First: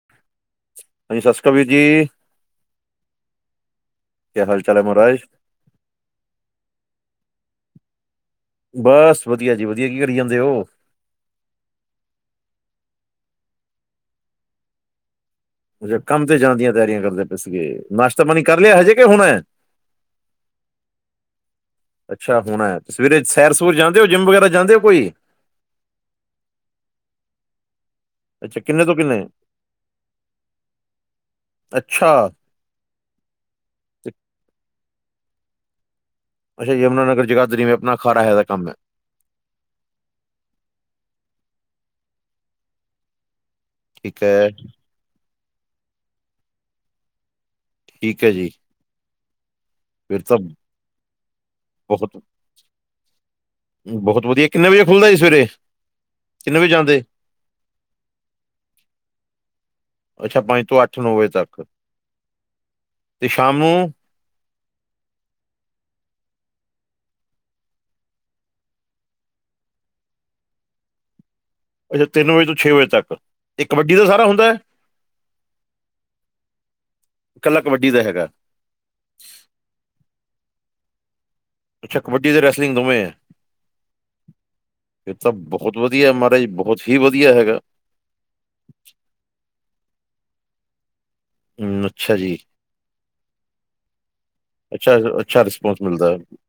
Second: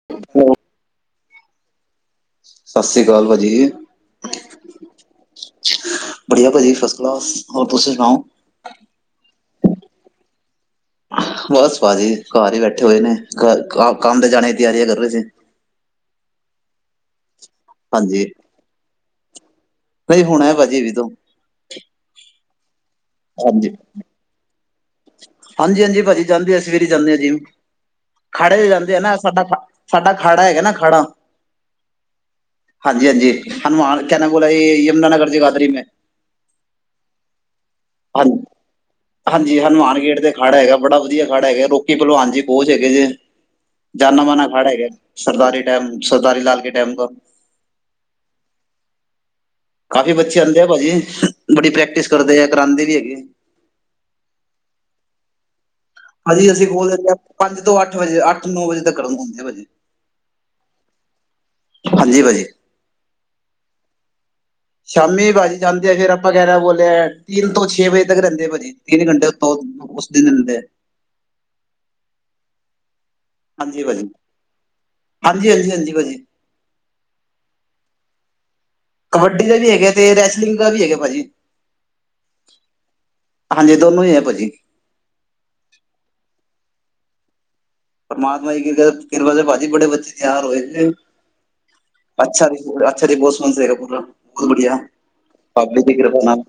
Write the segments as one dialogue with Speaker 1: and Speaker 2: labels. Speaker 1: [unintelligible]
Speaker 2: ਹਾਂਜੀ, ਸਸੀ ਕਾਲ ਵੀਰ ਜੀ।
Speaker 1: ਸਸ ਸੀ ਕਾਲ ਭਾ ਜੀ।
Speaker 2: ਕਿਆ ਹਾਲ -ਚਾਲ ਐ ਮਹਾਰਾਜ?
Speaker 1: ਵਦੀਆ ਭਾਜੀ ਫਸ- ਕਲਾਸ ਹੋਰ ਤੁਸੀਂ ਸੁਨਾਓ?
Speaker 2: ਬ਼ਸ ਵਧੀਆ ਜੀ ਵਧੀਆ, ਕੀ ਕਰੀ ਜਾਂਦੇ ਓ?
Speaker 1: ਬਸ ਭਾਜੀ ਘਰ ਈ ਬੈਠੇ ਹੋਏ ਨੇ, ਕ ਕਾਮ ਕੰਮ ਤੇ ਜਾਨੇ ਦੀ ਤੇਆਰੀਆਂ ਕਰ ਰਏ ਸੀ।
Speaker 2: ਅੱਛਾ ਕੰਮ ਤੇ ਜਾਨ ਦੀਆਂ ਤੇਆਰੀਆਂ ਕਰਦੇ ਪਏ ਸੀਗੇ, ਨਾਸ਼ਤਾ-ਪਾਨੀ ਕਰ ਲੇਆ ਹਜੇ ਕਿ ਹੋਨੈ?
Speaker 1: ਨਈਂ ਹੋਨੈ ਭਾਜੀ ਅਬੀ ਤੋ
Speaker 2: ਅੱਛਾ ਹੋਨੈ, ਸਵੇਰੇ ਸੈਰ- ਸੂਰ ਜਾਂਦੇ ਓ, ਜਿੰਮ ਵਗੈਰਾ ਜਾਂਦੇ ਓ ਕੋਈ?
Speaker 1: ਹਾਂਜੀ-ਹਾਂਜੀ, ਭਾਜੀ ਜਾਂਦੇ ਐ, ਸਵੇਰੇ ਜਾਂਨੇ ਆ ਜਿੰਮ ਖਾੜੇ
Speaker 2: ਅੱਛਾ
Speaker 1: ਤੇ
Speaker 2: ਕਿੰਨੇ
Speaker 1: ਜਾਂਦੇ
Speaker 2: ਤੋਂ
Speaker 1: ਐ ਨਾ,
Speaker 2: ਕਿੰਨੇ
Speaker 1: ਸਾਡਾ ਖਾ ਸਾਡਾ ਖਾੜਾ ਹੈਗੈ ਨਾ ਖਾੜਾ
Speaker 2: ਅੱਛਾ
Speaker 1: ਹਾਂਜੀ- ਹਾਂਜੀ ਹਨੂੰਮਾਨ
Speaker 2: ਤੇ-
Speaker 1: ਕਿੰਨਾਂ ਬੋਲਾ ਏ ਯਮੁਨਾਨਗਰ ਜਗਾਧਰੀ ਮੈਂ
Speaker 2: ਅੱਛਾ, ਯਮੁਨਾਨਗਰ, ਜਗਾਧਰੀ ਮੇਂ ਆਪਨਾ ਖਾੜਾ ਹੈਗਾ ਕੰਮ ਆ
Speaker 1: ਹਾਂਜੀ, ਹਨੂਮਾਨ ਗੇਟ ਤੇ ਖਾੜਾ ਹੈਗਾ, ਬੜਾ ਵਧੀਆ ਖਾੜਾ ਹੈਗਾ ਰੋਕੀ ਭਲਵਾਨ ਜੀ ਕੋਚ ਹੈਗੇ ਜੇ
Speaker 2: ਠੀਕ
Speaker 1: ਜਾਨਾ ਮਾਨਾ
Speaker 2: ਹੈ
Speaker 1: ਖਾੜਾ ਹੈਗਾ ਸਰਦਾਰੀ ਟੈਮ, ਸਰਦਾਰੀ ਲਾਲ ਕੇ ਟੈਮ ਕਾ
Speaker 2: ਠੀਕ ਐ ਜੀ।
Speaker 1: ਕਾਫੀ
Speaker 2: ਫਿਰ ਤਾਂ
Speaker 1: ਬੱਚੇ ਆਂਦੇ ਆ ਭਾਜੀ ਬੜੀ ਪ੍ਰੈਕਟਿਸ ਕਰਦੇ ਐ ਕਰਾਂਦੇ ਵੀ ਹੈਗੇ
Speaker 2: ਬੋਹਤ ਵਦੀਆ, ਕਿੰਨੇ ਵਜੇ ਖੁੱਲਦਾ ਜੀ ਸਵੇਰੇ?
Speaker 1: ਹਾਂਜੀ
Speaker 2: ਕਿੰਨੇ
Speaker 1: ਅਸੀਂ
Speaker 2: ਵਜੇ
Speaker 1: ਖੋਲ
Speaker 2: ਜਾਂਦੇ
Speaker 1: ਦੇੰਦੇ ਆਂ ਪੰਜ ਤੋਂ ਅੱਠ ਵਜੇ, ਅੱਠ-ਨੌ ਵਜੇ ਤੱਕ ਕਰਦੇ ਹੁੰਦੇ ਆ ਭਾਜੀ
Speaker 2: ਅੱਛਾ, ਪੰਜ ਤੋਂ ਅੱਠ- ਨੌ ਵਜੇ ਤੱਕ?
Speaker 1: ਹਾਂਜੀ ਭਾਜੀ।
Speaker 2: ਤੇ ਸ਼ਾਮੂ
Speaker 1: ਸ਼ਾਮੀ ਭਾਜੀ ਜਾਂਦੇ ਆ, ਫੇਰ ਆਪਾਂ ਕੇਹ ਰਹਾ ਬੋਲੇਆ ਤਿੰਨ ਤੋਂ ਛੇ ਵਜੇ ਤੱਕ ਆ ਰੈਂਦੇ ਆ ਭਾਜੀ ਤਿੰਨ ਘੰਟੇ ਉੱਤੋਂ ਓਸ ਦਿਨ ਹੁੰਦੈ
Speaker 2: ਅੱਛਾ ਤਿੰਨ ਵਜੇ ਤੋਂ ਛੇ ਵਜੇ ਤੱਕ, ਏ ਕਬੱਡੀ ਦਾ ਸਾਰਾ ਹੁੰਦਾ।
Speaker 1: ਹਾਂਜੀ-ਹਾਂਜੀ-ਹਾਂਜੀ ਭਾਜੀ।
Speaker 2: ਕੱਲਾ ਕਬੱਡੀ ਦਾ ਹੈਗਾ।
Speaker 1: ਕਬੱਡੀ ਦਾ ਵੀ ਹੈਗਾ ਤੇ ਰੈਸਲਿੰਗ ਦਾ ਵੀ ਹੈਗਾ ਭਾਜੀ।
Speaker 2: ਅੱਛਾ ਕਬੱਡੀ ਤੇ ਰੈਸਲਿੰਗ ਦੋਵੇਂ ਐਂ।
Speaker 1: ਹਾਂਜੀ ਦੋਨੋਂ ਹੀ ਹੈ ਭਾਜੀ
Speaker 2: ਫੇਰ ਤਾਂ ਬਹੋਤ ਵਦੀਆ ਮਹਾਰਾਜ ਬਹੋਤ ਹੀ ਵਦੀਆ ਹੈਗਾ।
Speaker 1: ਪਰਮਾਤਮਾ ਦੀ ਕਿਰ ਕਿਰਪਾ ਨਾਲ ਭਾਜੀ ਬੜੇ ਬੱਚੇ ਤਿਆਰ ਹੋਏ ਸੀਗੇ। ਅੱਛਾ ਜੀ ਅੱਛਾ ਜੀ ਬੋਤ ਸੋਨਾ ਸਵੇਰੇ ਪੂਰਾ ਬੋਤ ਵਦੀਆ
Speaker 2: ਅੱਛਾ
Speaker 1: ਪਾਬੀ ਦੀ ਕਿਰਪਾ ਨਾਲ।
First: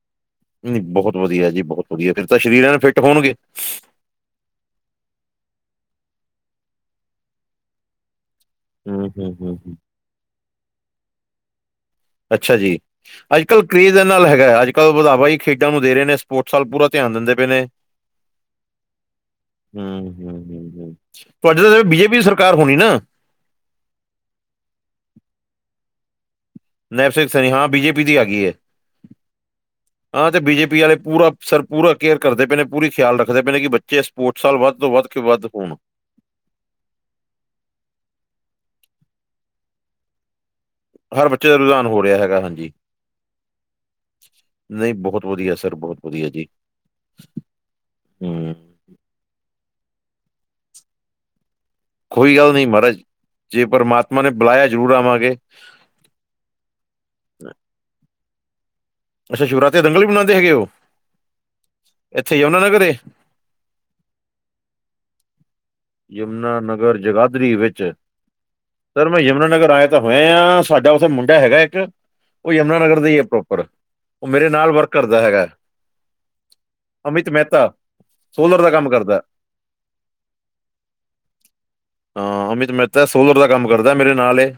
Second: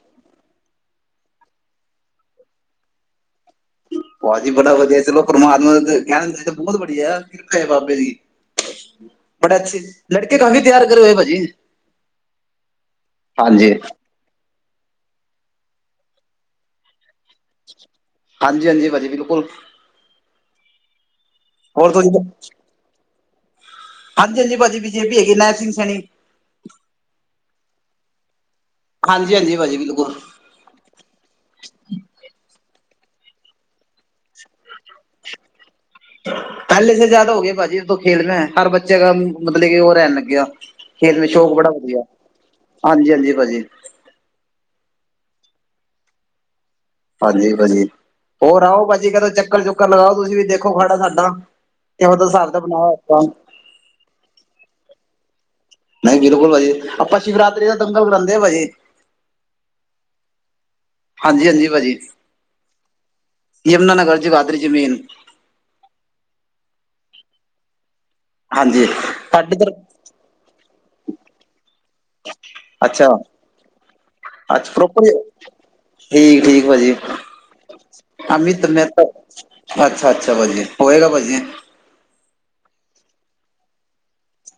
Speaker 2: ਨਈਂ ਬਹੋਤ ਵਦੀਆ ਜੀ, ਬਹੋਤ ਵਦੀਆ ਜੀ ਫੇਰ ਤਾਂ ਸਰੀਰ ਐਨ ਫਿਟ ਹੋਨਗੇ।
Speaker 1: ਭਾਜੀ ਬੜਾ ਵਦੀਆ, ਚਲੋ ਪਰਮਾਤਮਾ ਦਾ ਗੈਨਾ ਤਾਂ ਬਹੋਤ ਵਦੀਆ ਕਿਰਪਾ ਏ ਬਾਬੇ ਦੀ।
Speaker 2: ਹਮ, ਹਮ, ਹਮ,
Speaker 1: ਬੜਾ
Speaker 2: ਹਮ।
Speaker 1: ਅੱਛੇ ਲੜਕੇ ਕਾਫੀ ਤਿਆਰ ਕਰੇ ਹੋਏ ਭਾਜੀ।
Speaker 2: ਅੱਛਾ ਜੀ, ਅੱਜ-ਕੱਲ
Speaker 1: ਹਾਂਜੀ
Speaker 2: ਕਰੇਜ਼ ਏਦੇ ਨਾਲ ਹੈਗਾ, ਅੱਜ-ਕੱਲ ਵਦਾਵਾ ਈ ਖੇਡਾਂ ਨੂੰ ਦੇ ਰਏ ਨੇ। ਸਪੋਟਸ ਵੱਲ ਪੂਰਾ ਧਿਆਨ ਦਿੰਦੇ ਪਏ ਨੇ।
Speaker 1: ਹਾਂਜੀ-ਹਾਂਜੀ ਭਾਅ ਜੀ ਬਿਲਕੁਲ।
Speaker 2: ਹੂੰ-ਹੂੰ-ਹੂੰ-ਹੂੰ, ਤੁਆਡੇ ਤਾਂ ਫਿਰ ਬੀਜੇਪੀ ਦੀ ਸਰਕਾਰ ਹੋਨੀ ਨਾ।
Speaker 1: ਹਾਂਜੀ-ਹਾਂਜੀ ਭਾਜੀ ਬੀਜੇਪੀ ਹੈਗੀ ਨਹਿਰ ਸਿੰਘ ਸੈਣੀ।
Speaker 2: ਨਹਿਰ ਸਿੰਘ ਸੈਣੀ ਹਾਂ ਬੀਜੇਪੀ ਦੀ ਆਗੀ ਐ,
Speaker 1: ਹਾਂਜੀ ਹਾਂਜੀ ਭਾਜੀ ਬਿਲਕੁਲ
Speaker 2: ਹਾਂ ਤੇ ਬੀਜੇਪੀ ਆਲੇ ਪੂਰਾ ਸਰ ਪੂਰਾ ਕੇਅਰ ਕਰਦੇ ਪਏ ਨੇ ਪੂਰੀ ਖਿਆਲ ਰੱਖਦੇ ਪਏ ਨੇ ਕੀ ਬੱਚੇ ਸਪੋਟਸ ਵੱਲ ਵੱਦ ਤੋਂ ਵੱਦ-ਵੱਦ ਕੇ ਹੋਨ
Speaker 1: ਪੈਲੇ ਸੇ ਜਾਦਾ ਹੋ ਗਿਆ ਭਾਜੀ ਖੇਲਨਾ ਐ ਮੇ ਹਰ ਬੱਚੇ ਕਾ ਮਤਲਬ ਕੇ ਓ ਰੈਨ ਲੱਗੇਆ। ਖੇਲ
Speaker 2: ਹਰ
Speaker 1: ਮੇਂ
Speaker 2: ਬੱਚੇ
Speaker 1: ਸ਼ੌਕ
Speaker 2: ਦਾ
Speaker 1: ਬੜਾ
Speaker 2: ਰੁਝਾਨ
Speaker 1: ਵਦੀਆ,
Speaker 2: ਹੋ ਰਿਹਾ
Speaker 1: ਹਾਂਜੀ-ਹਾਂਜੀ ਭਾਜੀ।
Speaker 2: ਨਈਂ ਬਹੋਤ ਵਦੀਆ ਸਰ ਬਹੋਤ ਵਦੀਆ ਜੀ।
Speaker 1: ਹਾਂਜੀ ਭਾਜੀ,
Speaker 2: ਹੂੰ
Speaker 1: ਹੋਰ ਆਓ ਭਾਜੀ ਕਦੋ ਚੱਕਰ-ਚੁੱਕਰ ਲਗਾਓ ਤੁਸੀਂ ਵੀ ਦੇਖੋ ਖਾੜਾ ਸਾਡਾ ਇਹੋ ਤਾਂ
Speaker 2: ਕੋਈ
Speaker 1: ਹਿਸਾਬ
Speaker 2: ਗੱਲ
Speaker 1: ਦਾ
Speaker 2: ਨੀ
Speaker 1: ਬਣਾਇਆ ਹੋਇਆ
Speaker 2: ਮਾਰਾਜ,
Speaker 1: ਆਪਾਂ
Speaker 2: ਜੇ ਪਰਮਾਤਮਾ ਨੇ ਬੁਲਾਇਆ ਜ਼ਰੂਰ ਆਵਾਂਗੇ।
Speaker 1: ਨਈਂ ਬਿਲਕੁਲ ਭਾਜੀ, ਆਪਾਂ ਸ਼ਿਵਰਾਤਰੀ ਦਾ ਦੰਗਲ ਕਰਾਂਦੇ ਆਂ ਭਾਜੀ।
Speaker 2: ਅੱਛਾ ਸ਼ਿਵਰਾਤਰੀ ਤੇ ਦੰਗਲ ਵੀ ਬਨਾਂਦੇ ਹੈਗੇ ਓ।
Speaker 1: ਹਾਂਜੀ-ਹਾਂਜੀ ਭਾਜੀ,
Speaker 2: ਏ
Speaker 1: ਯਮੁਨਾਨਗਰ ਜਗਾਦਰੀ ਚ ਮੇਨ।
Speaker 2: ਯਮੁਨਾਨਗਰ ਜਗਾਦਰੀ ਵਿੱਚ
Speaker 1: ਹਾਂਜੀ
Speaker 2: ਸਰ ਮੈਂ
Speaker 1: ਸਾਡੇ
Speaker 2: ਯਮੁਨਾਨਗਰ
Speaker 1: ਇਧਰ
Speaker 2: ਆਏਆਂ ਤਾਂ ਹੋਇਆ ਹਾਂ ਸਾਡਾ ਓਥੇ ਮੁੰਡਾ ਹੈਗਾ ਇੱਕ ਓ ਯਮੁਨਾਨਗਰ ਦਾ
Speaker 1: ਅੱਛਾ
Speaker 2: ਈ ਐ ਪ੍ਰੋਪਰ। ਉਹ ਮੇਰੇ ਨਾਲ
Speaker 1: ਅੱਛਾ
Speaker 2: ਵਰਕ
Speaker 1: ਪ੍ਰੋਪਰ,
Speaker 2: ਕਰਦਾ ਹੈਗਾ
Speaker 1: ਠੀਕ-ਠੀਕ ਭਾਜੀ।
Speaker 2: ਅਮਿਤ ਮਹਿਤਾ ਸੋਲਰ
Speaker 1: ਅਮਿਤ
Speaker 2: ਦਾ
Speaker 1: ਮੇ
Speaker 2: ਕੰਮ
Speaker 1: ਤੋ,
Speaker 2: ਕਰਦਾ
Speaker 1: ਅੱਛਾ-ਅੱਛਾ ਭਾਜੀ ਹੋਏਗਾ ਭਾਜੀ।
Speaker 2: ਹਾਂ ਅਮਿਤ ਮੈਤਾ ਸੋਲਰ ਦਾ ਕੰਮ ਕਰਦਾ ਮੇਰੇ ਨਾਲ ਏ।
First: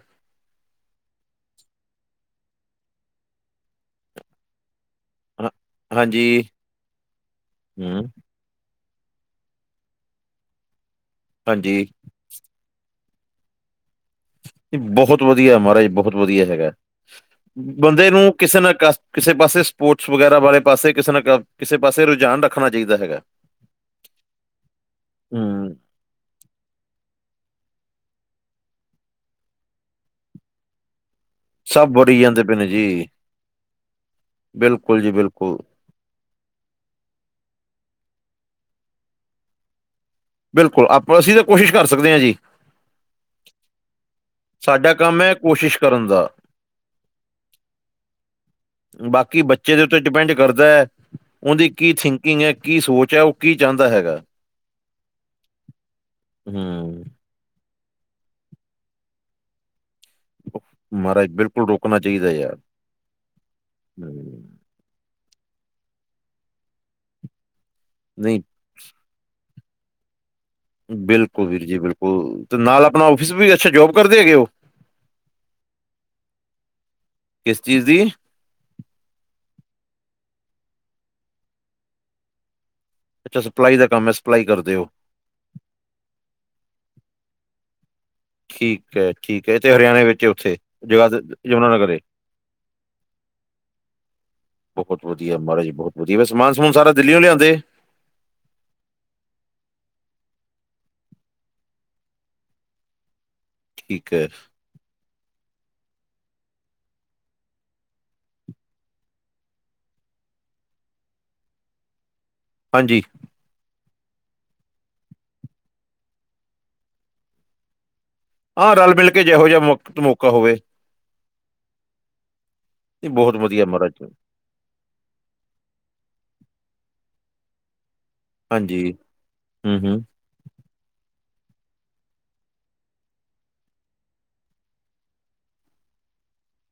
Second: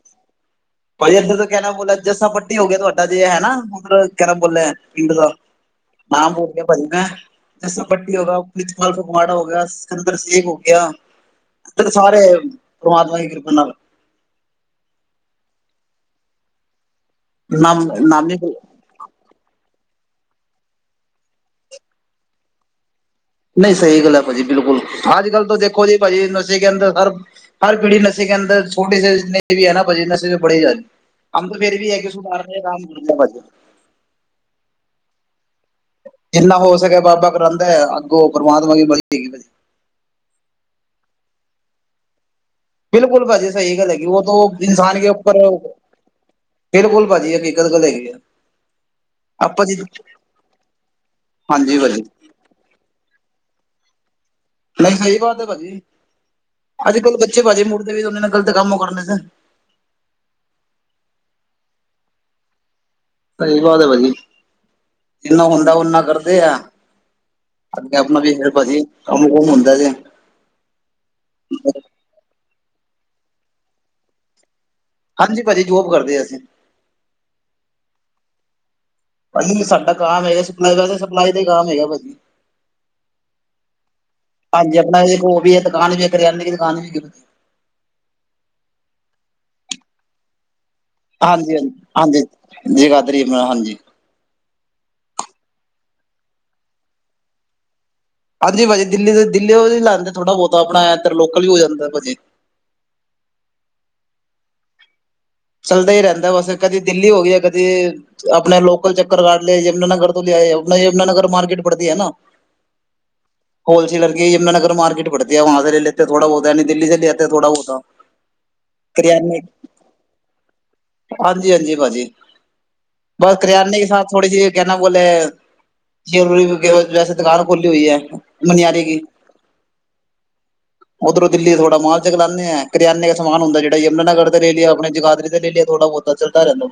Speaker 1: ਭਾਜੀ ਏਥੇ ਤਾਂ ਕੈਨਾ ਬੋਲੇ ਜੱਸਾ ਪੱਟੀ ਹੋ ਗੇਆ ਤੁਆਡਾ ਜੇ ਹੈ ਨਾ ਮਤਲਬ ਕੇ ਨਾਮ ਬੋਲੇਂ ਪਿੰਗਲਾ,
Speaker 2: ਹਾਂ- ਹਾਂਜੀ
Speaker 1: ਨਾਮ [unintelligible] ਜੱਸਾ
Speaker 2: ਹੂੰ
Speaker 1: ਪੱਟੀ ਹੋਗਾ। ਤਾਲ ਫਗਵਾੜਾ ਹੋ ਗਿਆ ਸੰਦਰ ਸੇਬ ਹੋ ਗਿਆ,
Speaker 2: ਹਾਂਜੀ
Speaker 1: ਅੰਦਰ ਸਾਰੇ ਪਰਮਾਤਮਾ ਦੀ ਕਿਰਪਾ ਨਾਲ
Speaker 2: ਬਹੋਤ ਵਦੀਆ ਹੈਗਾ ਮਾਰਾਜ ਬਹੋਤ ਵਦੀਆ ਹੈਗਾ,
Speaker 1: ਨਾਮ
Speaker 2: ਬੰਦੇ ਨੂੰ
Speaker 1: ਨਾਮੀ
Speaker 2: ਕਿਸੇ ਨਾ ਕਸ਼ਟ ਕਿਸੇ ਪਾਸੇ ਸਪੋਟਸ ਵਗੈਰਾ ਵਾਲੇ ਪਾਸੇ ਕਿਸੇ ਨਾ ਕਿਸੇ ਪਾਸੇ ਰੁਝਾਨ ਰੱਖਨਾ ਚਾਈਦਾ ਹੈਗਾ।
Speaker 1: ਨਈਂ ਸਈ ਗੱਲ ਐ ਭਾਜੀ ਬਿਲਕੁਲ ਅੱਜ-ਕੱਲ ਤਾਂ
Speaker 2: ਹੂੰ
Speaker 1: ਦੇਖੋ ਜੀ ਭਾਜੀ ਨਸ਼ੇ ਕੇ ਅੰਦਰ ਹਰ ਪੀੜੀ ਨਸ਼ੇ ਕੇ ਅੰਦਰ ਛੋਟੇ ਸੇ ਜਿਤਨੇ ਬੀ ਐ ਨਾ ਨਸੇ ਮੇ ਪੜੇ ਜਾ ਰਏਂ ਹਮ ਤੋ ਫੇਰ
Speaker 2: ਸਭ
Speaker 1: ਵੀ ਐ ਕੇ
Speaker 2: ਬੜੀ ਜਾਂਦੇ
Speaker 1: ਸੁਧਾਰ
Speaker 2: ਪਏ
Speaker 1: ਨੇ ਕਾਮ ਕਰ
Speaker 2: ਜੀ
Speaker 1: ਰਏ ਆ ਭਾਜੀ।
Speaker 2: ਬਿਲਕੁਲ ਜੀ ਬਿਲਕੁਲ।
Speaker 1: ਜਿਤਨਾ ਹੋ ਸਕੇ ਬਾਬਾ ਕਰੋਂਦਾ ਏ ਅੱਗੋਂ ਪਰਮਾਤਮਾ ਕੀ ਮਰਜੀ ਹੈਗੀ ਭਾਜੀ।
Speaker 2: ਬਿਲਕੁਲ ਆਪਾਂ ਅਸੀਂ ਤਾਂ ਕੋਸ਼ਿਸ਼ ਕਰ ਸਕਦੇ ਆਂ ਜੀ।
Speaker 1: ਬਿਲਕੁਲ ਭਾਜੀ ਸਈ ਗੱਲ ਹੈਗੀ ਵੋ ਤੋ
Speaker 2: ਸਾਡਾ
Speaker 1: ਇਨਸਾਨ ਕੇ
Speaker 2: ਕੰਮ ਹੈ
Speaker 1: ਉੱਪਰ
Speaker 2: ਕੋਸ਼ਿਸ਼ ਕਰਨ ਦਾ
Speaker 1: ਬਿਲਕੁਲ ਭਾਜੀ ਹਕੀਕਤ ਗੱਲ ਹੈਗੀ ਆ।
Speaker 2: ਬਾਕੀ ਬੱਚੇ ਦੇ ਉੱਤੇ ਡਿਪੈਂਡ ਕਰਦਾ ਐ ਓਦੀ
Speaker 1: ਹਾਂਜੀ
Speaker 2: ਕੀ
Speaker 1: ਭਾਜੀ
Speaker 2: ਥਿੰਕ ਕਿਂਗ ਐ, ਕੀ ਸੋਚ ਐ, ਓ ਕੀ ਚਾਓਂਦਾ ਹੈਗਾ।
Speaker 1: ਨਈ ਸਈ ਬਾਤ ਐ ਭਾਜੀ
Speaker 2: ਹੂੰ
Speaker 1: ਆੱਜ-ਕੱਲ ਬੱਚੇ ਭਾਜੀ ਮੁੜ ਦੇ ਵੀ ਓਨਾਂ ਨੇ ਗ਼ਲਤ ਕੰਮ ਕਰਨੇ ਸੇ।
Speaker 2: ਮ੍ਹਾਰਾਜ ਬਿਲਕੁਲ ਰੋਕਣਾ ਚਾਈਦਾ ਯਾਰ।
Speaker 1: ਸਈ ਬਾਤ ਆ ਭਾਜੀ
Speaker 2: ਹੂੰ,
Speaker 1: ਜਿਨ੍ਹਾਂ ਹੁੰਦਾ ਉਨਾਂ ਕਰਦੇ ਆ। ਅੱਗੇ ਅਪਨਾ
Speaker 2: ਨਹੀਂ
Speaker 1: ਵੇਖਯਾ ਪਾਜੀ ਕੰਮ-ਕੁੰਮ ਹੁੰਦਾ ਜੇ।
Speaker 2: ਬਿਲਕੁਲ ਵੀਰ ਜੀ ਬਿਲਕੁਲ ਤੇ ਨਾਲ ਅਪਨਾ ਓਫਿਸ ਵੀ ਐ, ਅੱਛਾ! ਜੋਬ ਕਰਦੇ ਹੈਗੇ ਓ?
Speaker 1: ਹਾਂਜੀ ਭਾਜੀ ਜੋਬ ਕਰਦੇ ਅਸੀਂ।
Speaker 2: ਕਿਸ ਚੀਜ਼ ਦੀ?
Speaker 1: ਭਾਜੀ ਸਾਡਾ ਕਾਮ ਐਗਾ ਸਪਲਾਈ ਦਾ ਵੈਸੇ ਸਪਲਾਈ ਦਾ ਕੰਮ ਐਗਾ ਭਾਜੀ।
Speaker 2: ਅੱਛਾ ਸਪਲਾਈ ਦਾ ਕੰਮ ਹੈ ਸਪਲਾਈ ਕਰਦੇ
Speaker 1: ਹਾਂਜੀ
Speaker 2: ਹੋ
Speaker 1: ਅਪਣਾ ਏਕ ਓ ਵੀ ਐ, ਦੁਕਾਨ ਵੀ ਕਰਿਆਨੇ ਕੀ ਦੁਕਾਨ ਵੀ ਹੈਗੀ।
Speaker 2: ਠੀਕ ਐ-ਠੀਕ ਐ ਐਤੇ ਹਰਿਆਣੇ ਵਿੱਚ ਓੱਥੇ।
Speaker 1: ਹਾਂਜੀ-ਹਾਂਜੀ, ਹਾਂਜੀ ਯਗਾਦਰੀ ਯਮਨਾ ਹਾਂਜੀ।
Speaker 2: ਬੋਹਤ ਵਦੀਆ ਮ੍ਹਾਰਾਜ ਜੀ ਫੇਰ ਸਮਾਨ ਸਮੂਨ ਸਾਰਾ ਦਿਲੀਉ ਲਿਆਂਦੇ।
Speaker 1: ਹਾਂਜੀ, ਭਾਜੀ ਦਿੱਲੀ ਦੇ ਦਿੱਲੀਓ ਵੀ ਲੈਂਦੇ ਥੋੜਾ ਬੋਤਾ ਅਪਨਾ ਐਦਰ ਲੋਕਲ ਵੀ ਹੋ ਜਾਂਦਾ ਭਾਜੀ।
Speaker 2: ਠੀਕ ਐ।
Speaker 1: ਚੱਲਦਾ ਈ ਰੈਂਦਾ ਬਸ ਕਦੀ ਦਿੱਲੀ ਹੋ ਗਿਆ ਕਦੀ ਅਪਣੇ ਲੋਕਲ ਚੱਕਰ ਕਾਟ ਲਏ, ਯਮੁਨਾਨਗਰ ਤੋਂ ਲਿਆਏ ਅਪਣੇ ਯਮੁਨਾਨਗਰ ਮਾਰਕੀਟ ਪੜਤੀ ਐਨਾ।
Speaker 2: ਹਾਂਜੀ।
Speaker 1: ਹੋਲਸੇਲਰ ਕੀ ਯਮੁਨਾਗਰ ਮਾਰਕੀਟ ਪੜਤੀ ਐ ਵਾਹਾ ਸੇ ਲੈ ਲੇਤੇ ਐ ਥੋੜਾ ਬੋਤਾ ਨਈ ਦਿਲੀ ਸੇ ਲੈ ਆਤੇ ਐ ਥੋੜਾ ਬੋਤਾ।
Speaker 2: ਆਂ ਰਲ-ਮਿਲ ਕੇ ਜਿਹੋ ਜਾ ਵਕਤ ਮੌਕਾ ਹੋਵੇ।
Speaker 1: ਹਾਂਜੀ-ਹਾਂਜੀ ਭਾਜੀ
Speaker 2: ਨਹੀਂ
Speaker 1: ਬਸ
Speaker 2: ਬਹੁਤ ਵਧੀਆ
Speaker 1: ਕਰਿਆਨੇ ਕੀ
Speaker 2: ਮਹਾਰਾਜ
Speaker 1: ਸਾਥ ਥੋੜੀ ਜੀ ਕੇ ਐਨਾ ਕੋਲ ਜਯੁਲਰੀ [unintelligible] ਵੈਸੇ ਦੁਕਾਨ ਖੁੱਲੀ ਹੋਈ ਐ। ਮੰਨਿਆਰੀ
Speaker 2: ਹਾਂਜੀ
Speaker 1: ਕੀ।
Speaker 2: ਹੂੰ ਹੂੰ
Speaker 1: ਓਦਰੋਂ ਦਿੱਲੀ ਥੋੜਾ ਮਾਲ ਚਗਲਾਨੇ ਐ, ਕਰਿਆਨੇ ਦਾ ਸਮਾਨ ਹੁੰਦਾ ਜੇੜਾ ਯਮੁਨਾਨਗਰ ਤੇ ਲੈ ਲੀਆ ਅਪਣੇ ਜਗਾ ਦਰੀ ਤੇ ਲੇ ਲਿਆ ਥੋੜਾ ਬੋਤਾ ਚੱਲਦਾ ਰੈਂਦਾ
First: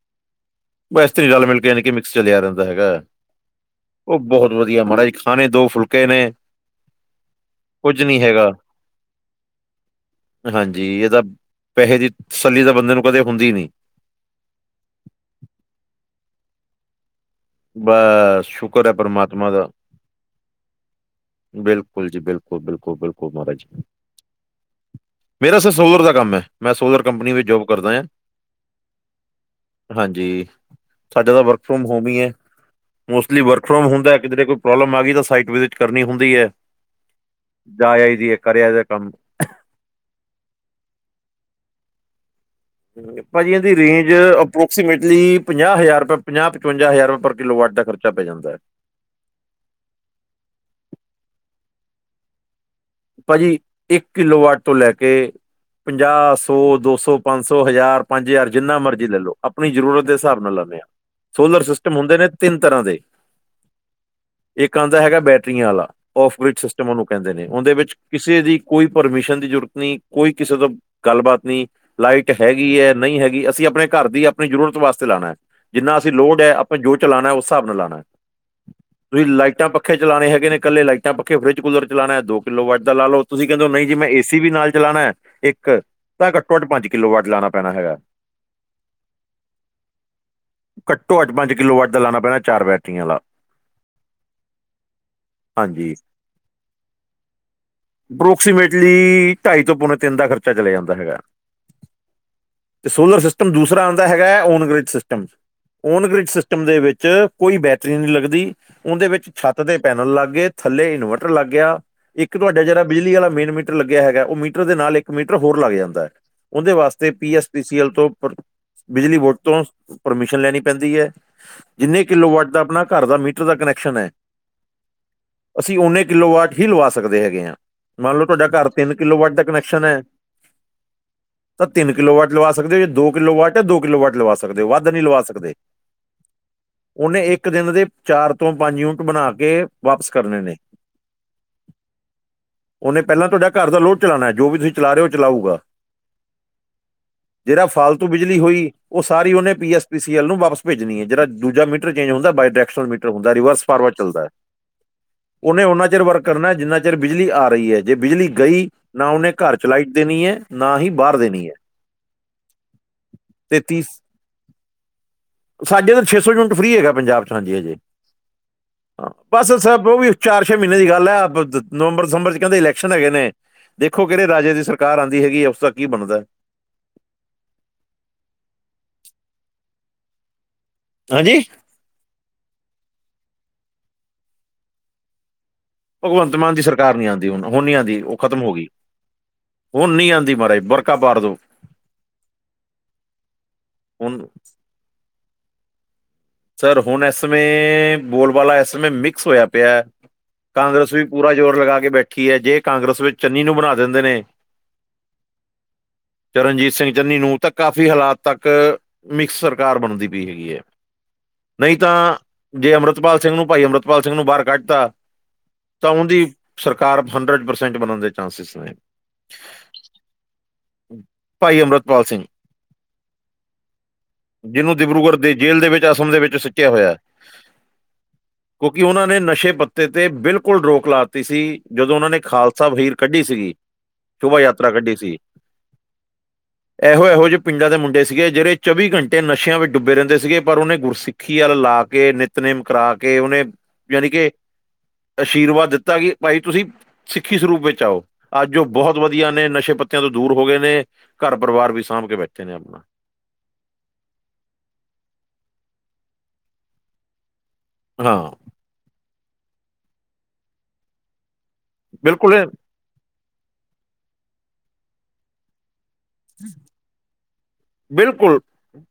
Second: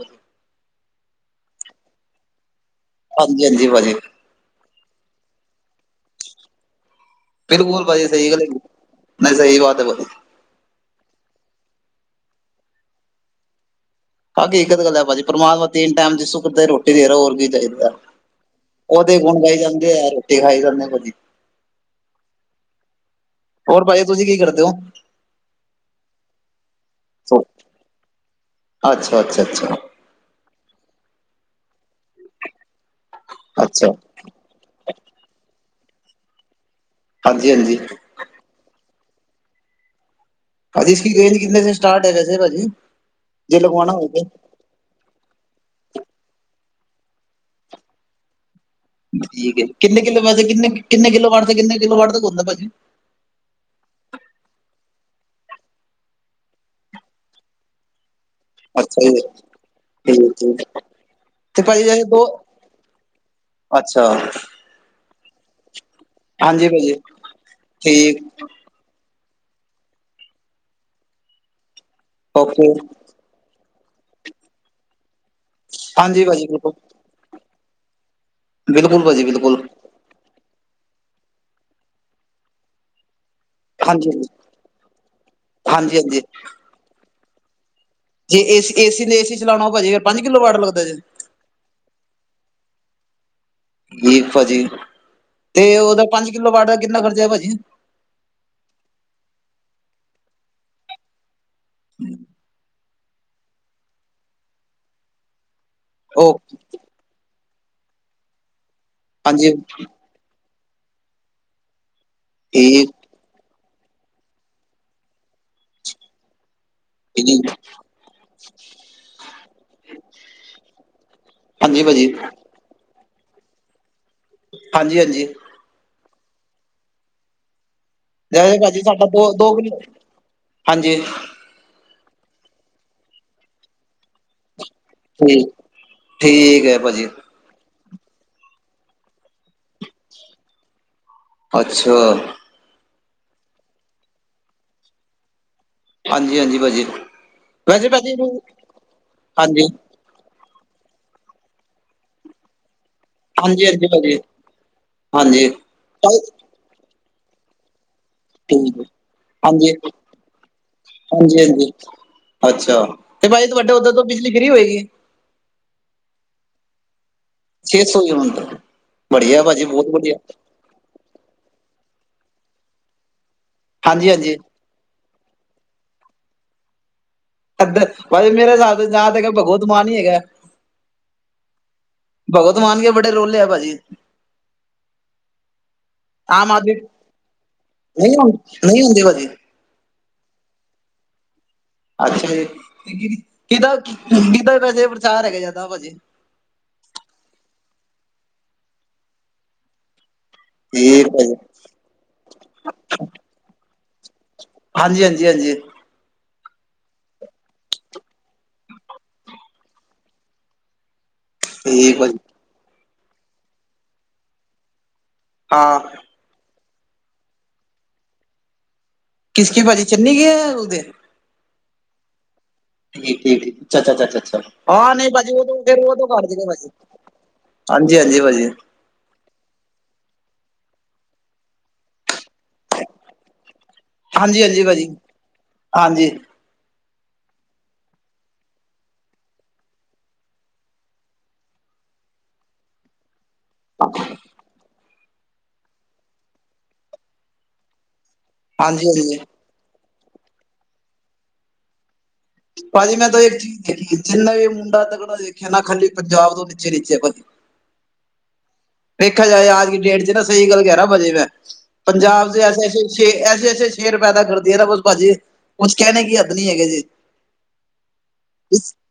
Speaker 2: ਬਸ ਐਸ ਤਰੀ ਰਲ-ਮਿਲ ਕੇ ਯਾਨੀ ਕਿ ਮਿਕਸ ਚਲਿਆ ਰੈਂਦਾ ਹੈਗਾ
Speaker 1: ਹਾਂਜੀ-ਹਾਂਜੀ ਭਾਜੀ
Speaker 2: ਓ ਬੋਹਤ ਵਦੀਆ ਮਾੜਾ ਈ ਖਾਣੇ ਦੋ ਫੁਲਕੇ ਨੇ
Speaker 1: ਬਿਲਕੁਲ
Speaker 2: ਕੁਝ
Speaker 1: ਭਾਜੀ
Speaker 2: ਨਹੀਂ
Speaker 1: ਸਈ ਗੱਲ
Speaker 2: ਹੈਗਾ
Speaker 1: ਐਗੀ ਮੈਂ ਸਈ ਬਾਤ ਐ
Speaker 2: ਹਾਂਜੀ ਐ ਤਾਂ ਪੈਹੇ ਦੀ ਤਸੱਲੀ ਤਾਂ ਬੰਦੇ ਨੂੰ ਕਦੇ ਹੁੰਦੀ ਨਈ
Speaker 1: ਹਕੀਕਤ ਗੱਲ ਐ ਭਾਜੀ ਪਰਮਾਤਮਾ ਤੀਨ ਟੈਮ ਦੀ ਸੁੱਖ ਦੇ ਰੋਟੀ ਦੇ ਰੈ ਹੋਰ ਕੀ ਦੇਖਦੈ
Speaker 2: ਬਸ ਸ਼ੁਕਰ ਹੈ
Speaker 1: ਓਦੇ ਗੁਣ
Speaker 2: ਪਰਮਾਤਮਾ
Speaker 1: ਗਾਈ
Speaker 2: ਦਾ
Speaker 1: ਜਾਂਦੇ ਆ ਰੋਟੀ ਖਾਈ ਜਾਂਦੇ ਭਾਜੀ।
Speaker 2: ਬਿਲਕੁਲ ਜੀ, ਬਿਲਕੁਲ-ਬਿਲਕੁਲ ਬਿਲ
Speaker 1: ਹੋਰ ਭਾਜੀ ਤੁਸੀਂ ਕੀ ਕਰਦੇ ਓ?
Speaker 2: ਮੇਰਾ ਸਰ ਸੋਲਰ ਦਾ ਕੰਮ ਐ ਮੈਂ ਸੋਲਰ ਕੰਪਨੀ ਵਿੱਚ ਜੋਬ ਕਰਦਾ ਆਂ।
Speaker 1: ਅੱਛਾ, ਅੱਛਾ, ਅੱਛਾ।
Speaker 2: ਹਾਂਜੀ। ਸਾਡੇ ਤਾਂ ਵਰਕ ਫਰੋਮ ਹੋਮ ਈ ਐ। ਮੋਸਟਲੀ ਵਰਕ ਫਰੋਮ
Speaker 1: ਅੱਛਾ
Speaker 2: ਹੁੰਦਾ ਕਿਦਰੇ ਕੋਈ ਪ੍ਰੋਬਲਮ ਆ ਗਈ ਤਾਂ ਸਾਈਟ ਵਿਜਿਟ ਕਰਨੀ ਹੁੰਦੀ ਐ
Speaker 1: ਹਾਂਜੀ ਹਾਂਜੀ
Speaker 2: ਜਾ ਆਈ ਦੀ ਏ ਕਰੇਆ ਦਾ ਕੰਮ
Speaker 1: ਭਾਜੀ ਇਸ ਕੀ ਰੇਂਜ ਕਿਤਨੇ ਸੇ ਸਟਾਰਟ ਐ ਵੈੇਸੇ ਭਾਜੀ?
Speaker 2: ਪਾਜੀ ਐਦੀ ਰੇਂਜ ਅਪਰੋਕਸੀਮੇਟਲੀ ਪੰਜਾਹ ਹਜ਼ਾਰ ਰੁਪਏ ਪੰਜਾਹ-ਪਚਵੰਜਾ ਹਜ਼ਾਰ ਰੁਪਏ ਪਰ ਕਿਲੋ ਵਾਟ ਦਾ ਖਰਚਾ ਪੈ ਜਾਂਦਾ ਐ
Speaker 1: ਠੀਕ ਏ ਕਿੰਨੇ ਕਿੱਲੋ ਪੈਸੇ ਕਿੰਨੇ ਨੇ ਕਿੱਲੋ ਵਾਟ ਦਾ ਨੇ ਕਿੱਲੋ ਵਾਟ ਤੱਕ ਹੁੰਦਾ ਭਾਜੀ।
Speaker 2: ਭਾਜੀ, ਇੱਕ ਕਿਲੋ ਵਟ ਤੋਂ ਲੈ ਕੇ ਪੰਜਾਹ ਸੌ ਦੋ ਸੌ ਪੰਜ ਸੌ ਹਜ਼ਾਰ ਪੰਜ ਹਜ਼ਾਰ ਜਿੰਨਾ ਮਰਜ਼ੀ
Speaker 1: ਅੱਛਾ
Speaker 2: ਲੈ
Speaker 1: ਜੀ
Speaker 2: ਲੋ, ਅਪਨੀ ਜ਼ਰੂਰਤ ਦੇ
Speaker 1: ਠੀਕ
Speaker 2: ਹਿਸਾਬ ਨਾਲ
Speaker 1: ਠੀਕ
Speaker 2: ਲੈਂਨੇ ਆਂ ਸੋਲਰ
Speaker 1: ਤੇ ਭਾਜੀ
Speaker 2: ਸਿਸਟਮ
Speaker 1: ਜੇ
Speaker 2: ਹੁੰਦੇ
Speaker 1: ਦੋ
Speaker 2: ਨੇ ਤਿੰਨ ਤਰ੍ਹਾਂ ਦੇ
Speaker 1: ਅੱਛਾ।
Speaker 2: ਇੱਕ ਆਂਦਾ ਹੈਗਾ, ਬੈਟਰੀਆਂ ਆਲਾ ਫਬ੍ਰਿਜ
Speaker 1: ਹਾਂਜੀ
Speaker 2: ਸਿਸਟਮ,
Speaker 1: ਭਾਜੀ
Speaker 2: ਔਨੂੰ ਕੈਂਦੇ ਨੇ ਉਹਦੇ ਵਿੱਚ
Speaker 1: ਠੀਕ
Speaker 2: ਕਿਸੇ ਦੀ ਕੋਈ ਪਰਮਿਸ਼ਨ ਦੀ ਜ਼ਰੂਰਤ ਨਹੀਂ ਕੋਈ ਕਿਸੇ ਤੋਂ ਗੱਲਬਾਤ ਨਹੀਂ। ਲਾਈਟ
Speaker 1: ਓਕੇ
Speaker 2: ਹੈਗੀ ਐ, ਨਹੀਂ ਹੈਗੀ, ਅਸੀਂਅਪਨੇ ਘਰ ਦੀ ਅਪਨੀ ਜ਼ਰੂਰਤ ਵਾਸਤੇ ਲਾਨਾ ਐ। ਜਿੰਨਾ ਅਸੀਂ
Speaker 1: ਹਾਂਜੀ
Speaker 2: ਲੋੜ
Speaker 1: ਭਾਜੀ
Speaker 2: ਐ
Speaker 1: ਬਿਲਕੁਲ
Speaker 2: ਜੋ ਚਲਾਨਾ ਉਸ ਹਿਸਾਬ ਲਾਨਾਐ
Speaker 1: ਬਿਲਕੁਲ ਭਾਜੀ
Speaker 2: ਤੁਸੀਂ
Speaker 1: ਬਿਲਕੁਲ
Speaker 2: ਲਾਈਟਾਂ ਪਕੀ ਪੱਖੇ ਚਲਾਨੇ ਹੈਗੇ ਇਕੱਲੇ ਲਾਈਟਾਂ ਪੱਖੇ ਫਰਿੱਜ ਦੋ ਕਿੱਲੋ ਵਾਟ ਦਾ ਲਾ‌ ਲੋ। ਤੁਸੀਂ ਕੈਂਦੇ ਔ ਨਹੀਂ ਜੀ ਮੈਂ
Speaker 1: ਹਾਂਜੀ ਭਾਜੀ,
Speaker 2: ਏਸੀ ਵੀ ਨਾਲ ਚਲਾਨਾ ਇੱਕ
Speaker 1: ਹਾਂਜੀ ਹਾਂਜੀ
Speaker 2: ਤਾਂ ਘੱਟੋ ਘੱਟ ਪੰਜ ਕਿੱਲੋ ਵਾਟ ਲਾਨਾ ਪੈਨਾ ਹੈਗਾ।
Speaker 1: ਜੇ ਏ ਏਸੀ ਨੇ ਏਸੀ ਚਲਾਨਾ ਹੋਗਾ ਜੇ ਫੇਰ ਪੰਜ ਕਿੱਲੋ ਵਾਟ ਲੱਗਦਾ ਜੇ।
Speaker 2: ਪੰਜ ਕਿੱਲੋ ਵਾਟ ਲਾਨਾ ਪੈਨਾ ਚਾਰ ਬੈਟੀਆਂ ਆਲਾ।
Speaker 1: ਨਹੀਂਭਾਜੀ ਤੇ
Speaker 2: ਹਾਂਜੀ
Speaker 1: ਔਦਾ ਪੰਜ ਕਿਲੋ ਬਾਟ ਦਾ ਕਿੰਨਾ ਖਰਚਾ ਭਾਜੀ।
Speaker 2: ਅਪਰੋਕਸੀਮੇਟਲੀ ਢਾਈ ਤੋਂ ਤਿੰਨ ਦਾ ਖਰਚਾ ਚੱਲਿਆ ਜਾਂਦਾ ਹੈਗ।
Speaker 1: ਹਮ।
Speaker 2: ਤੇ ਸੋਲਰ ਸਿਸਟਮ ਦੂਸਰਾ ਆਂਦਾ ਹੈਗਾ ਐ ਔਨਗ੍ਰਿਜ ਸਿਸਟਮ।
Speaker 1: ਓ
Speaker 2: ਔਨਗ੍ਰਿਜ ਸਿਸਟਮ ਦੇ ਵਿੱਚ ਕੋਈ ਬੈਟਰੀ ਨਹੀਂ ਲੱਗਦੀ ਔਦੇ ਵਿੱਚ
Speaker 1: ਹਾਂਜੀ
Speaker 2: ਛੱਤ ਦੇ ਪੈਨਲ ਲੱਗ ਗਏ। ਥੱਲੇ ਇਨਵਰਟਰ ਲੱਗ ਗਿਆ। ਕਿ ਤੁਹਾਡਾ ਜਿਹੜਾ
Speaker 1: ਠੀਕ
Speaker 2: ਬਿਜਲੀ ਵਾਲਾ ਮੇਨ ਮੀਟਰ ਲੱਗਿਆ ਹੈਗਾ। ਔਹ ਮੀਟਰ ਦੇ ਨਾਲ ਇੱਕ ਮੀਟਰ ਹੋਰ ਲੱਗ ਜਾਂਦਾ ਐ। ਉਹਦੇ ਵਾਸਤੇ ਤੇ
Speaker 1: ਜੀ
Speaker 2: ਪੀ-ਐਸ ਪੀਸੀਐਲ ਤੋਂ ਬਿਜਲੀ ਬੋਰਡ ਤੋਂ ਪਰਮਿਸ਼ਨ ਲੈਨੀ ਪੈਂਦੀ ਐ।
Speaker 1: ਹਾਂਜੀ
Speaker 2: ਜਿੰਨੇ
Speaker 1: ਭਾਜੀ
Speaker 2: ਕਿਲੋ ਵਾਟ ਦਾ ਅਪਨਾ ਘਰ ਦਾ ਮੀਟਰ ਦਾ ਕਨੈਕਸ਼ਨ ਐ।
Speaker 1: ਹਾਂਜੀ, ਹਂਜੀ।
Speaker 2: ਅਸੀਂ ਹੁਨੇ ਕਿੱਲੋ ਵਾਟ ਹੀ ਲਵਾ ਸਕਦੇ ਹੈਗੇ ਆਂ। ਮੰਨ ਲਉ ਤੁਹਾਡਾ
Speaker 1: ਜੇ
Speaker 2: ਘਰ
Speaker 1: ਭਾਜੀ
Speaker 2: ਤਿੰਨ
Speaker 1: ਸਾਡਾ
Speaker 2: ਕਿਲੋ ਵਾਰਟ ਦਾ
Speaker 1: ਕਿਲੋ
Speaker 2: ਕਨੈਕਸ਼ਨ ਐ।
Speaker 1: ਹਾਂਜੀ
Speaker 2: ਤਾਂ ਤਿੰਨ ਕਿਲੋ ਵਾਟ ਲਵਾ ਸਕਦੇ, ਦੋ ਕਿਲੋ ਵਟ ਹੈ, ਦੋ ਕਿੱਲੋ ਵਾਟ ਲਵਾ ਸਕਦੇ। ਸਕਦੇ ਵੱਧ ਨਹੀਂ ਲਵਾ
Speaker 1: ਠੀਕ
Speaker 2: ਸਕਦੇ
Speaker 1: ਠੀਕ ਹੈ ਭਾਜੀ
Speaker 2: ਔਨੇ ਇੱਕ ਦਿਨ ਦੇ ਚਾਰ ਤੋਂ ਪੰਜ ਯੂਨਿਟ ਬਨਾਕੇ ਵਾਪਿਸ ਕਰਨੇ ਨੇ।
Speaker 1: ਅੱਛਾ।
Speaker 2: ਔਨੇ ਪੈਲਾਂ ਤੁਹਾਡੇ ਘਰ ਦਾ ਲੋਡ ਚਲਾਨਾ। ਜੋ ਵੀ ਤੁਸੀਂ ਚਲਾ ਰਹੇ ਔ ਚਲਾਊਗਾ।
Speaker 1: ਹਾਂਜੀ ਹਾਂਜੀ ਭਾਜੀ
Speaker 2: ਜੇੜਾ
Speaker 1: ਵੈਸੇ
Speaker 2: ਫਾਲਤੂ
Speaker 1: ਭਾਜੀ
Speaker 2: ਬਿਜਲੀ
Speaker 1: ਇਹਨੂੰ
Speaker 2: ਹੋਈ ਔਹ ਸਾਰੀ ਉਹਨੇ
Speaker 1: ਹਾਂਜੀ
Speaker 2: ਪੀ ਐਸ ਪ ਅਸੀ ਯੈਹਲੋ ਨੂੰ ਵਾਪਸ ਭੇਜਨੀਏ। ਜਿਹੜਾ ਦੂਜਾ ਮੀਟਰ ਚੇਂਜ ਹੁੰਦਾ ਬਾਇ ਟੈਕਸਲ ਮੀਟਰ। ਹੁੰਦਾ ਰੀਵਰਸ
Speaker 1: ਹਾਂਜੀ ਹਾਂਜੀ
Speaker 2: ਫਾਰਬਰਡ
Speaker 1: ਭਾਜੀ
Speaker 2: ਚੱਲਦਾਐ।
Speaker 1: ਹਾਂਜੀ
Speaker 2: ਔਨੇ ਉਹਨਾਂ ਚਿਰ
Speaker 1: ਚੱਲ
Speaker 2: ਵਰਕ ਕਰਨਾ ਜਿੰਨਾ ਚਿਰ ਬਿਜਲੀ ਆ ਰਹੀ ਐ। ਜੇ ਬਿਜਲੀ ਕਈ
Speaker 1: ਠੀਕ ਹੈ।
Speaker 2: ਨਾ ਔਨੇ ਘਰ ਚ
Speaker 1: ਹਾਂਜੀ
Speaker 2: ਲਾਈਟ ਦੇਨੀਆ। ਨਾ ਈ ਬਾਰ
Speaker 1: ਹਾਂਜੀ
Speaker 2: ਦੇਨੀ ਆ।
Speaker 1: ਹਾਂਜੀ ਅੱਛਾ, ਤੇ ਭਾਈ ਤੁਹਾਡੇ ਔਧਰ ਤੋ ਬਿਜਲੀ ਫਰੀ ਹੋਏਗੀ।
Speaker 2: ਸਾਡੇ ਤਾਂ ਛੇ ਸੌ ਯੂਨਿਟ ਫਰੀ ਹੈਗਾ ਪੰਜਾਬ ' 'ਚ ਹਂਜੀ, ਹਂਜੀ
Speaker 1: ਛੇ ਸੌ ਹੀ ਹੁਣ ਤੱਕ ਬੜੀਆ
Speaker 2: ਬਸ
Speaker 1: ਭਾਜੀ ਬਹੁਤ
Speaker 2: ਸਭ ਔਹ ਵੀ
Speaker 1: ਵਧੀਆ
Speaker 2: ਚਾਰ ਛੇ ਮਹੀਨੇ ਦੀ ਗੱਲ ਏ। ਨਵੰਬਰ, ਦਸੰਬਰ ਚ ਕੈਂਦੇ ਇਲੈਕਸ਼ਨ ਹੈਗੇ ਨੇ।
Speaker 1: ਹਾਂਜੀ
Speaker 2: ਦੇਖੋਕਿਹੜੇ
Speaker 1: ਹਾਂਜੀ
Speaker 2: ਰਾਜੇ ਦੀ ਸਰ ਸਰਕਾਰ ਆਂਦੀ ਹੈਗੀ ਉਸਦਾ ਕੀ ਬਨਦੈ।
Speaker 1: ਭਾਈ ਮੇਰੇ ਹਿਸਾਬ ਤੇ ਜਾ ਤੇ ਭਗਵੰਤ ਮਾਨ ਈ ਹੈਗਾ।
Speaker 2: ਹਾਂਜੀ,
Speaker 1: ਭਗਵੰਤ ਮਾਨ ਕੇਬੜੈ ਰੋਲੇ ਐ ਭਾਜੀ।
Speaker 2: ਭਗਵੰਤ
Speaker 1: ਆਮ
Speaker 2: ਮਾਨ ਦੀ
Speaker 1: ਆਦਮੀ
Speaker 2: ਸਰਕਾਰ ਨੀ ਆਂਦੀ। ਹੁਨ ਹੁਨ ਨੀ ਆਂਦੀ
Speaker 1: ਨਹੀਂ
Speaker 2: ਔਹ ਖ਼ਤਮ ਹੋ ਗਈ।
Speaker 1: ਹੁੰਦੇ ਨਹੀਂ ਹੁੰਦੇ ਭਾਜੀ
Speaker 2: ਹੁਨ ਨੀ ਆਂਦੀ ਮਹਾਰਾਜ ਵਰਕਾ ਪਾੜ ਦੋ।
Speaker 1: ਅੱਛਾ ਜੀ, ਕੀਦਾ
Speaker 2: ਹੁਣ
Speaker 1: ਕਿੱਧਰ ਵੈਸੇ ਪ੍ਰਚਾਰ ਹੈਗਾ ਜੈਦਾ ਭਾਜੀ।
Speaker 2: ਸਰ, ਹੁਣ ਏਸ ਸਮਯ ਬੋਲ -ਬਾਲਾ ਏਸ ਸਮਯ ਮਿਕਸ ਹੋਇਆ ਪਿਆ। ਕਾਂਗਰਸ ਵੀ
Speaker 1: ਠੀਕ ਹੈ
Speaker 2: ਪੂਰਾ
Speaker 1: ਜੀ
Speaker 2: ਜ਼ੋਰ ਲਗਾ ਕੇ ਬੈਠੀ ਏ। ਜੇ ਕਾਂਗਰਸ ਵਿੱਚ ਚੰਨੀ ਨੂੰ ਬਣਾ ਦਿੰਦੇ ਨੇ।
Speaker 1: ਜੀ ਹਾਂਜੀ- ਹਾਂਜੀ -ਹਾਂਜੀ
Speaker 2: ਚਰਨਜੀਤ ਸਿੰਘ ਚੰਨੀ ਨੂੰ, ਤਾਂ ਕਾਫ਼ੀ ਹਾਲਾਤ ਤੱਕ ਮਿਕਸ ਸਰਕਾਰ ਬਣਦੀ ਪਈ ਹੈਗੀ ਏ ਨਹੀਂ ਤਾਂ
Speaker 1: ਠੀਕ ਭਾਜੀ
Speaker 2: ਜੇ ਅੰਮ੍ਰਿਤਪਾਲ ਸਿੰਘ ਨੂੰ ਭਾਈ ਅੰਮ੍ਰਿਤਪਾਲ ਸਿੰਘ ਨੂੰ ਬਾਹਰ ਕੱਢਤਾ
Speaker 1: ਹਾਂ
Speaker 2: ਤਾਂ ਉਹਦੀ ਸਰਕਾਰ ਹੰਡਰਡ ਪਰਸੈਂਟ ਬਣਨ ਦੇ ਚਾਂਸਿਜ ਨੇ।
Speaker 1: ਕਿਸ ਕੇ ਭਾਜੀ ਚੰਨੀ ਕੇ ਜਾ ਉਹਦੇ
Speaker 2: ਭਾਈ ਅੰਮ੍ਰਿਤਪਾਲ ਸਿੰਘ
Speaker 1: ਠੀਕ - ਠੀਕ ਜੀ ਚ ਚ ਚਾ ਅੱਛਾ,
Speaker 2: ਜਿਹਨੂੰ
Speaker 1: ਹਾਂ ਨਹੀਂ
Speaker 2: ਦਿਬਰੂਗੜ੍ਹ ਦੇ
Speaker 1: ਭਾਜੀ ਉਹਨੂੰ
Speaker 2: ਜੇਲ੍ਹ ਦੇ
Speaker 1: ਫਿਰ
Speaker 2: ਵਿੱਚ ਅਸਮ ਦੇ ਵਿੱਚ ਸਿੱਟਿਆ
Speaker 1: ਹਾਂਜੀ ਹਾਂਜੀ ਭਾਜੀ
Speaker 2: ਕਿ ਉਹਨਾਂ ਨੇ ਨਸ਼ੇ ਪੱਤੇ ਤੇ ਬਿਲਕੁਲ ਰੋਕ ਲਾ ਦਿੱਤੀ ਸੀ। ਜਦੋਂ ਉਹਨਾਂ ਨੇ ਖਾਲਸਾ ਵਹੀਰ ਕੱਢੀ ਸੀਗੀ। ਸ਼ੋਭਾ
Speaker 1: ਹਾਂਜੀ ਹਾਂਜੀ
Speaker 2: ਯਾਤਰਾ
Speaker 1: ਭਾਜੀ
Speaker 2: ਕੱਢੀ ਸੀ।
Speaker 1: ਹਾਂਜੀ
Speaker 2: ਇਹੋ ਇਹੋ ਜਿਹੇ ਪਿੰਡਾਂ ਦੇ ਮੁੰਡੇ ਸੀਗੇ, ਜਿਹੜੇ ਚੌਵੀ ਘੰਟੇ ਨਸ਼ਿਆਂ ਵਿੱਚ ਡੁਬੇ ਰਹਿੰਦੇ ਸੀਗੇ। ਪਰ ਉਹਨੇ ਗੁਰਸਿੱਖੀ ਵੱਲ ਲਾ ਕੇ, ਨਿਤਨੇਮ ਕਰਾ ਕੇ ਉਹਨੇ ਯਾਣੀ ਕੇ। ਆਸ਼ੀਰਵਾਦ ਦਿੱਤਾ ਕਿ ਭਾਈ ਤੁਸੀਂ ਸਿੱਖੀ ਸਰੂਪ ਵਿੱਚ ਆਓ। ਅੱਜ ਉਹ
Speaker 1: ਹਾਂਜੀ
Speaker 2: ਬਹੁਤ
Speaker 1: ਹਾਂਜੀ
Speaker 2: ਵਧੀਆ ਨੇ ਨਸ਼ੇ ਪੱਤੇ ਨਸ਼ਿਆ ਤੋਂ ਦੂਰ ਹੋ ਗਏ ਨੇ। ਘਰ ਪਰਿਵਾਰ ਵੀ ਸਾਂਭ ਕੇ ਬੈਠੇ। ਨੇ ਆਪਣਾ
Speaker 1: ਭਾਜੀ ਮੈਂ ਤਾਂ ਇੱਕ ਚੀਜ਼ ਦੇਖੀ, ਜਿੰਨਾ ਵੀ ਮੁੰਡਾ ਤਕੜਾ ਦੇਖਿਆ ਨਾ ਖਾਲੀ ਪੰਜਾਬ ਤੋਂ ਨੀਚੇ ਨੀਚੇ ਭਾਜੀ
Speaker 2: ਹਾਂ
Speaker 1: ਦੇੇਖਿਆ ਜਾਏ ਆਜ ਕੀ ਡੇਟ ਚ ਨਾ ਸਹੀ ਗੱਲ ਕਹਿਣਾ ਭਾਜੀ ਮੈਂ, ਪੰਜਾਬ
Speaker 2: ਬਿਲਕੁਲ
Speaker 1: ਚ
Speaker 2: ਇਹ-
Speaker 1: ਐਸੇੇ ਐਸੇ ਏ ਐਸੇ ਐਸੇ ਸ਼ੇਰ ਪੈਦਾ ਕਰਦੀ ਏ ਨਾ ਬਸ ਭਾਜੀ, ਕੁਝ ਕਹਿਣੇ ਕੀ ਹੱਦ ਨੀ ਹੈਗੀ ਜੀ।
Speaker 2: ਬਿਲਕੁਲ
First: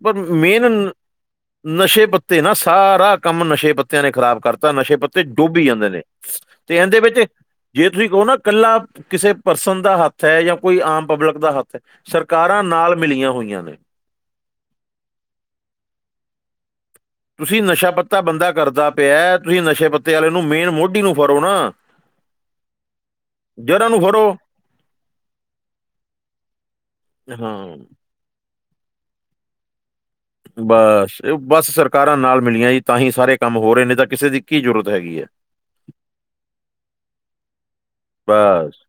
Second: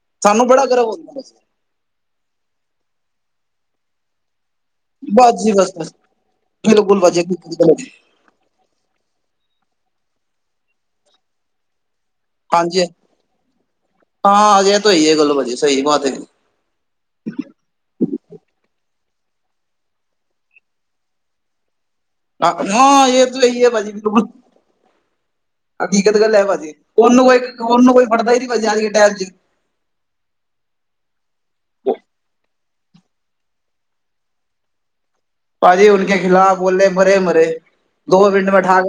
Speaker 2: ਪਰ
Speaker 1: ਸਾਨੂੰ ਬੜਾ
Speaker 2: ਮੇਨ
Speaker 1: ਗਰਵ
Speaker 2: ਲ
Speaker 1: ਹੁੰਦਾ ਬਸ
Speaker 2: ਨਸ਼ੇ ਪੱਤੇ ਨਾ, ਸਾਰਾ ਕੰਮ ਨਸ਼ੇ ਪੱਤਿਆ ਨੇ ਖ਼ਰਾਬ ਕਰ ਤਾਂ ਨਸ਼ੇ ਪੱਤੇ
Speaker 1: ਬਸ ਜੀ
Speaker 2: ਡੁੱਬ ਈ
Speaker 1: ਬਸ
Speaker 2: ਜਾਂਦੇ
Speaker 1: ਬਸ
Speaker 2: ਨੇ। ਤੇ ਇਹਦੇ ਵਿੱਚ ਜੇ ਤੁਸੀਂ ਕਹੋ ਨਾ ਇਕੱਲਾ ਕਿਸੇ ਪਰਸਨ ਦਾ ਹੱਥ ਏ ਜਾਂ ਕੋਈ ਆਮ ਪਬਲਿਕ ਦਾ ਹੱਥ ਐ, ਸਰਕਾਰਾਂ ਨਾਲ ਮਿਲੀਆਂ ਹੋਈਆਂ ਨੇ।
Speaker 1: ਹਾਂ ਜੇ ਤੋ ਹਈਏ ਗੱਲ ਭਾਜੀ ਸਹੀ ਬਾਤ ਏ।
Speaker 2: ਤੁਸੀਂ ਨਸ਼ਾ ਪੱਤਾ ਬੰਦਾ ਕਰਦਾ ਪਿਆ। ਤੁਸੀਂ ਨਸ਼ੇ ਪੱਤੇ ਆਲੇ ਨੂੰ ਮੇਨ ਮੋਢੀ ਨੂੰ ਫੜੋ ਨਾ
Speaker 1: ਹਾਂ ਇਹ ਮਤਲਬ ਜੇ
Speaker 2: ਜੜ੍ਹਾਂ
Speaker 1: ਭਾਜੀ
Speaker 2: ਨੂੰ
Speaker 1: [inaudible]
Speaker 2: ਫੜੋ
Speaker 1: ਹਕੀਕਤ ਗੱਲ ਏ ਭਾਜੀ। ਉਹਨੂੰ ਕੋਈ
Speaker 2: ਹਾਂ
Speaker 1: ਉਹਨੂੰ ਕੋਈ ਫੜਦਾ ਈ ਨੀ ਭਾਜੀ ਆਜ ਕੇ ਟਾਈਮ ਇਚ
Speaker 2: ਬ ਅਸ, ਬਸ ਸਰਕਾਰਾਂ ਨਾਲ ਮਿਲੀਆ ਤਾ ਹੀ ਸਾਰੇ ਕੰਮ ਹੋ ਰਹੇ ਆ। ਨਹੀ ਤਾ ਕਿਸੇ ਦੀ ਕੀ ਜ਼ਰੂਰਤ ਹੈਗੀ ਏ।
Speaker 1: ਭਾਜੀ ਉਨ ਕੇ ਖਿਲਾਫ਼ ਬੋਲੇ, ਪਰ ਈ ਮਰੇ ਦੋ ਮਿੰਟ
Speaker 2: ਬਸ
Speaker 1: ਉਠਾ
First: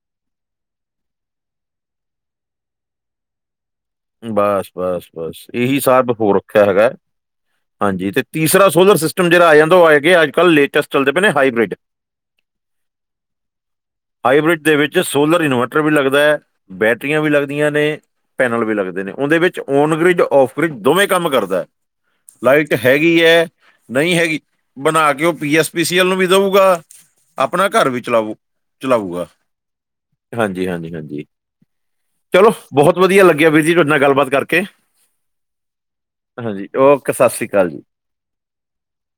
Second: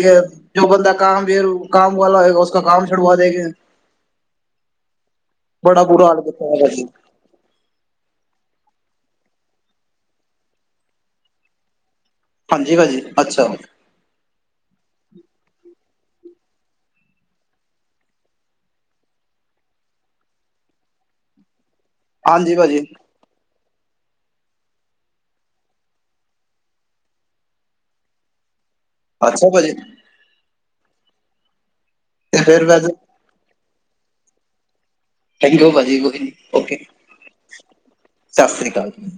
Speaker 1: ਕੇ [inaudible] ਜੋ ਬੰਦਾ ਕਾਮ ਵੇਅਰ ਵੋ ਕਮ ਵਾਲਾ ਹੋਏਗਾ ਉਸ ਕਾ ਕਾਮ ਡੁਡਵਾ ਦੇਂਗੇ।
Speaker 2: ਬਸ -ਬਸ - ਬਸ, ਇਹੀ ਸਭ ਹੋ ਰੱਖਿਆ ਹੈਗਾ। ਹਾਂਜੀ, ਤੇ ਤੀਸਰਾ ਸੋਲਰ ਸਿਸਟਮ ਜਿਹੜਾ ਆ ਜਾਂਦਾ, ਉਹ ਹੈਗੇ ਅੱਜ ਕੱਲ੍ਹ ਲੇਟੈਸਟ ਚੱਲਦੇ ਪਏ ਨੇ, ਹਾਈਬ੍ਰਿਡ। [inaudible]
Speaker 1: ਹਾਂਜੀ, ਭਾਂਜੀ ਅੱਛਾ।
Speaker 2: ਹਾਈਬ੍ਰਿਡ ਦੇ ਵਿੱਚ ਸੋਲਰ ਇਨਵੈਰਟਰ ਵੀ ਲੱਗਦਾ ਹੈ, ਬੈਟਰੀਆਂ ਵੀ ਲੱਗਦੀਆਂ ਨੇ। ਪੈਨਲ ਵੀ ਲੱਗਦਾ। ਉਹਦੇ ਵਿੱਚ ਓਨ ਗ੍ਰਿਜ, ਔਫ ਗ੍ਰਿਜ ਦੋਵੇਂ ਕੰਮ ਕਰਦਾ, ਲਾਈਟ ਹੈਗੀ ਆ ਨਹੀ ਹੈਗੀ, ਬਣਾ ਕੇ ਉਹ ਪੀ ਐਸ ਪੀ ਸੀ ਐਲ ਨੂੰ ਵੀ ਦਊਗਾ, ਆਪਣਾ ਘਰ ਵੀ ਚਲਾਉ। ਚਲਾਊਗਾ ਹਾਂਜੀ- ਹਾਂਜੀ, ਹਾਂਜੀ
Speaker 1: ਤੇ
Speaker 2: ਚਲੋ,
Speaker 1: ਫਿਰ ਵੈਸੇ
Speaker 2: ਬਹੁਤ ਵਧੀਆ ਲੱਗਿਆ। ਲੱਗਿਆ ਵੀਰ ਜੀ, ਤੁਹਾਡੇ ਨਾਲ ਗੱਲ-ਬਾਤ ਕਰਕੇ।
Speaker 1: ਥੈਂਕ ਯੂ ਭਾਂਜੀ ਕੋਈ ਨੀ,
Speaker 2: ਹਾਂਜੀ
Speaker 1: ਓਕੇ
Speaker 2: ਸਤਿ ਸ਼੍ਰੀ ਅਕਾਲ ਜੀ
Speaker 1: ਸਤਿ ਸ਼੍ਰੀ ਅਕਾਲ ਜੀ।